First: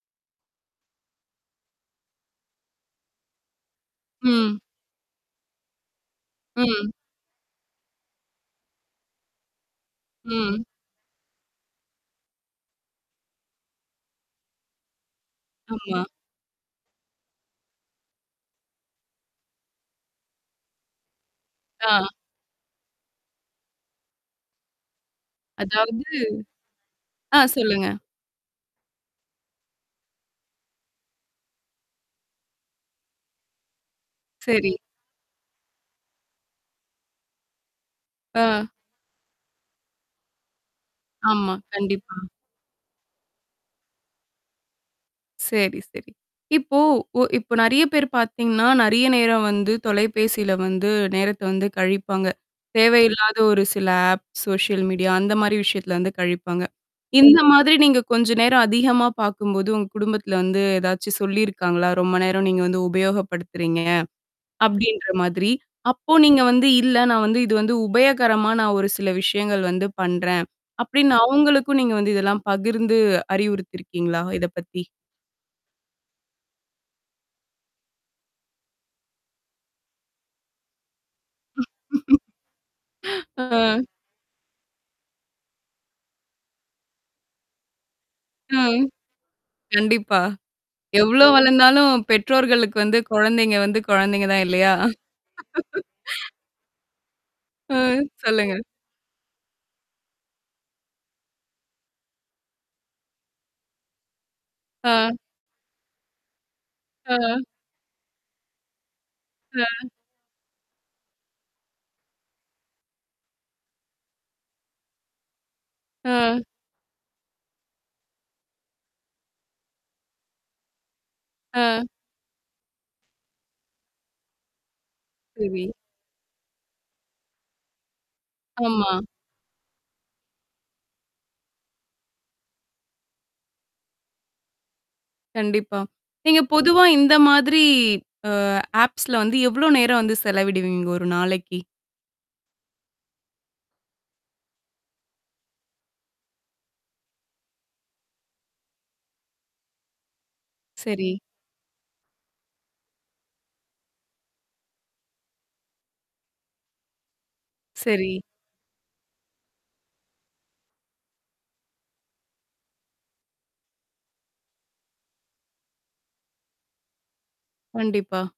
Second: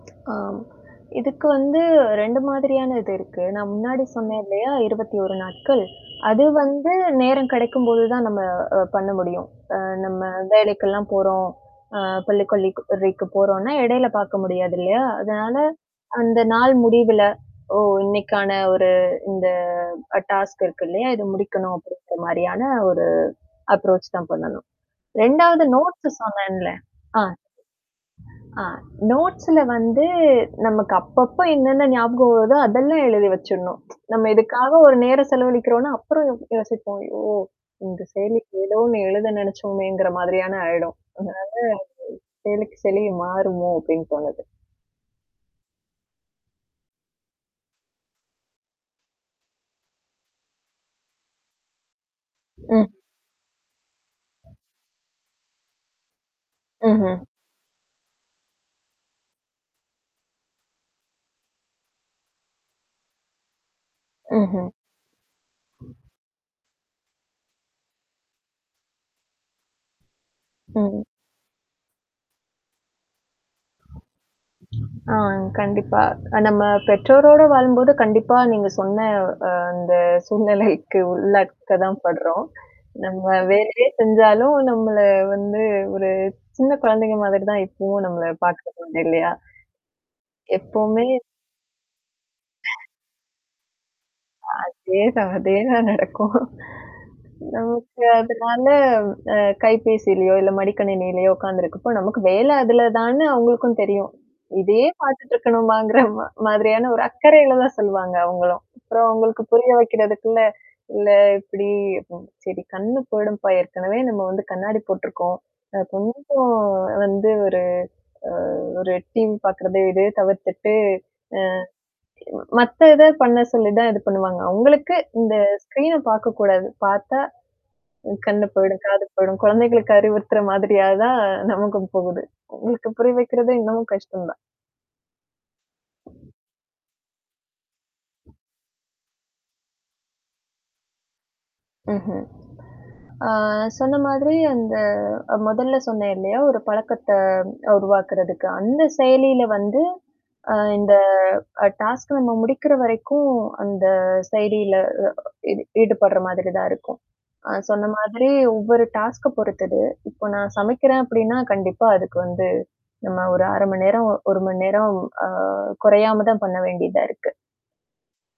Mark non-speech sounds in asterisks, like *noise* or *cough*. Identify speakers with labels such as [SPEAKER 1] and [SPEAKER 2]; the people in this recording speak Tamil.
[SPEAKER 1] ஆ. இதுக்கு வந்து 2 மாதிரியான இது இருக்கு. நான் முன்னாடி சொன்னேன்
[SPEAKER 2] ம்.
[SPEAKER 1] இல்லையா 21 நாட்கள். அது வந்து
[SPEAKER 2] ம்.
[SPEAKER 1] நேரம் கிடைக்கும்போது தான் நம்ம அ பண்ண முடியும். அ நம்ம
[SPEAKER 2] ம்.
[SPEAKER 1] வேலைக்கல்லாம் போறோம். ஆ கொல்லி கொல்லி கொரிக்கு போறோனா, இடையில பாக்க முடியாது இல்லையா? அதனால,
[SPEAKER 2] ஆமா.
[SPEAKER 1] அந்த நாள் முடிவுல. ஓ! இன்னைக்கான ஒரு இந்த அ டாஸ்க் இருக்கு இல்லையா? இது முடிக்கணும்
[SPEAKER 2] ஆ.
[SPEAKER 1] அப்படின்ற மாரியான ஒரு அப்ரோச் தான் பண்ணணும். 2 வது
[SPEAKER 2] அதாவது,
[SPEAKER 1] நோட்ஸ் சொன்னேன்ல. ஆ,
[SPEAKER 2] ஆ சொல்லுங்க.
[SPEAKER 1] ஆ நோட்ஸ்ல வந்து நமக்கு அப்பப்போ என்னென்ன ஞாபகம் வருதோ அதெல்லாம் எழுதி வச்சுடணும். *tsk* நம்ம இதுக்காக
[SPEAKER 2] சரி.
[SPEAKER 1] ஒரு நேரம் செலவழிக்கிறோன்னா, அப்புறம் யோசிப்போம் ஐயோ! இந்த
[SPEAKER 2] ஆ.
[SPEAKER 1] செயலிக்கு எதோ ஒண்ணு எழுத நெனைச்சோமேங்கற மாதிரியான ஆயிடும். அதனால அது,
[SPEAKER 2] ஆமா, கண்டிப்பா.
[SPEAKER 1] செயலிக்கு செயலி மாறுமோ அப்படின்னு தோணது.
[SPEAKER 2] சரி, சரி. இப்போ ஒ இப்போ நெறைய பேர் பாத்தீங்கன்னா, நறைய நேரம் வந்து தொலைபேசில வந்து நேரத்த வந்து கழிப்பாங்க.
[SPEAKER 1] ம்.
[SPEAKER 2] தேவையில்லாத ஒரு சில ஆப் சோஷியல் மீடியா அந்த மாரி விஷயத்துல வந்து கழிப்பாங்க.
[SPEAKER 1] ம்ஹ்ம்.
[SPEAKER 2] இந்த மாதிரி நீங்க கொஞ்ச நேரம் அதிகமா பாக்கும்போது, உங்க குடும்பத்தில வந்து ஏதாச்சும் சொல்லியிருக்காங்களா? ரொம்ப நேரம் நீங்க வந்து உபயோகப்படுத்துறீங்க,
[SPEAKER 1] ம்ஹ்ம்.
[SPEAKER 2] அப்டின்ற மாதிரி. அப்போ நீங்க வந்து இல்ல நான் வந்து இது வந்து உபயகரமா நான் ஒரு சில விஷயங்கள் வந்து பண்றேன்.
[SPEAKER 1] ம்ஹ்ம்.
[SPEAKER 2] அப்டின்னு அவங்களுக்கும் நீங்க வந்து, இதெல்லாம் பகிர்ந்து அறிவுறுத்தியிருக்கீங்களா? இத பத்தி.
[SPEAKER 1] ஆ கண்டிப்பா. நம்ம பெற்றோரோடு வாழும்போது கண்டிப்பா, நீங்க சொன்ன அ அந்த சூழ்நிலைக்கு உள்ளக்க தான் படுறோம். நம்ம
[SPEAKER 2] ஆ.
[SPEAKER 1] வேலையே செஞ்சாலும் நம்மள வந்து ஒரு சின்ன குழந்தைங்க மாதிரி தான் இப்பவும் நம்மள
[SPEAKER 2] ம்.
[SPEAKER 1] பாக்கறதுன்டு. இல்லையா?
[SPEAKER 2] கண்டிப்பா.
[SPEAKER 1] எப்போமே.
[SPEAKER 2] எவ்ளோ வளர்ந்தாலும் பெற்றோர்களுக்கு வந்து குழந்தைங்க வந்து குழந்தைங்க தான் இல்லையா?
[SPEAKER 1] அதேதான். அதேதான் நடக்கும்.
[SPEAKER 2] ஆ,
[SPEAKER 1] நமக்கு
[SPEAKER 2] சொல்லுங்க.
[SPEAKER 1] அதனால அ கைபேசியிலயோ, இல்ல மடிக்கணினியிலயோ உட்கார்ந்துருக்கப்போ, நமக்கு வேலை அதுல தான்னு அவங்களுக்கும் தெரியும். இதையே
[SPEAKER 2] ஆ.
[SPEAKER 1] பாத்துட்டுருக்கணுமாங்கற மா மாதிரியான, ஒரு
[SPEAKER 2] ஆ.
[SPEAKER 1] அக்கறையில தான் சொல்லுவாங்க அவங்களும். அப்புறம் அவங்களுக்கு
[SPEAKER 2] ஆ.
[SPEAKER 1] புரிய வைக்கிறதுக்குள்ள, இல்ல இப்படி சரி கண்ணு போயிடும்ப்பா ஏற்கனவே நம்ம வந்து கண்ணாடி போட்டுருக்கோம். அ
[SPEAKER 2] ஆ.
[SPEAKER 1] கொஞ்சம் வந்து, ஒரு அ ஒரு டீம் பாக்கறது இத தவிர்த்துட்டு,
[SPEAKER 2] ஆ.
[SPEAKER 1] அ. மத்த இத பண்ண சொல்லி தான் இது பண்ணுவாங்க. அவங்களுக்கு இந்த
[SPEAKER 2] சரி.
[SPEAKER 1] ஸ்க்ரீன் பாக்கக்கூடாது. பாத்தா அ கண்ணு போயிடும்,
[SPEAKER 2] ஆமா.
[SPEAKER 1] காது போயிடும். குழந்தைகளுக்கு அறிவுறுத்துற மாதிரியா தான் நமக்கும் போகுது. அவங்களுக்கு புரியா வைக்கிறது இன்னமும் கஷ்டம் தான்.
[SPEAKER 2] கண்டிப்பா. நீங்க பொதுவா இந்த மாதிரி, அ ஆப்ஸ்ல வந்து எவ்ளோ நேரம் வந்து செலவிடுவீங்கங்க? ஒரு நாளைக்கு.
[SPEAKER 1] ம்ஹ்ம். ஆ சொன்ன மாதிரி அந்த முதல்ல சொன்னேன் இல்லையா, ஒரு பழக்கத்த உருவாக்குறதுக்கு. அந்த செயலியில வந்து, அ இந்த
[SPEAKER 2] சரி.
[SPEAKER 1] அ டாஸ்க் நம்ம முடிக்கிற வரைக்கும், அந்த செயலியில அ, அ ஈடுபடுற மாதிரி தான் இருக்கும். அ சொன்ன
[SPEAKER 2] சரி.
[SPEAKER 1] மாதிரி ஒவ்வொரு டாஸ்க்க பொறுத்தது. இப்போ நான் சமைக்கிறேன் அப்படின்னா கண்டிப்பா அதுக்கு வந்து. நான் ஒரு 1/2 மணி நேரம் 1 மணி நேரம் அ குறையாம தான் பண்ண வேண்டியதா இருக்கு.
[SPEAKER 2] கண்டிப்பா.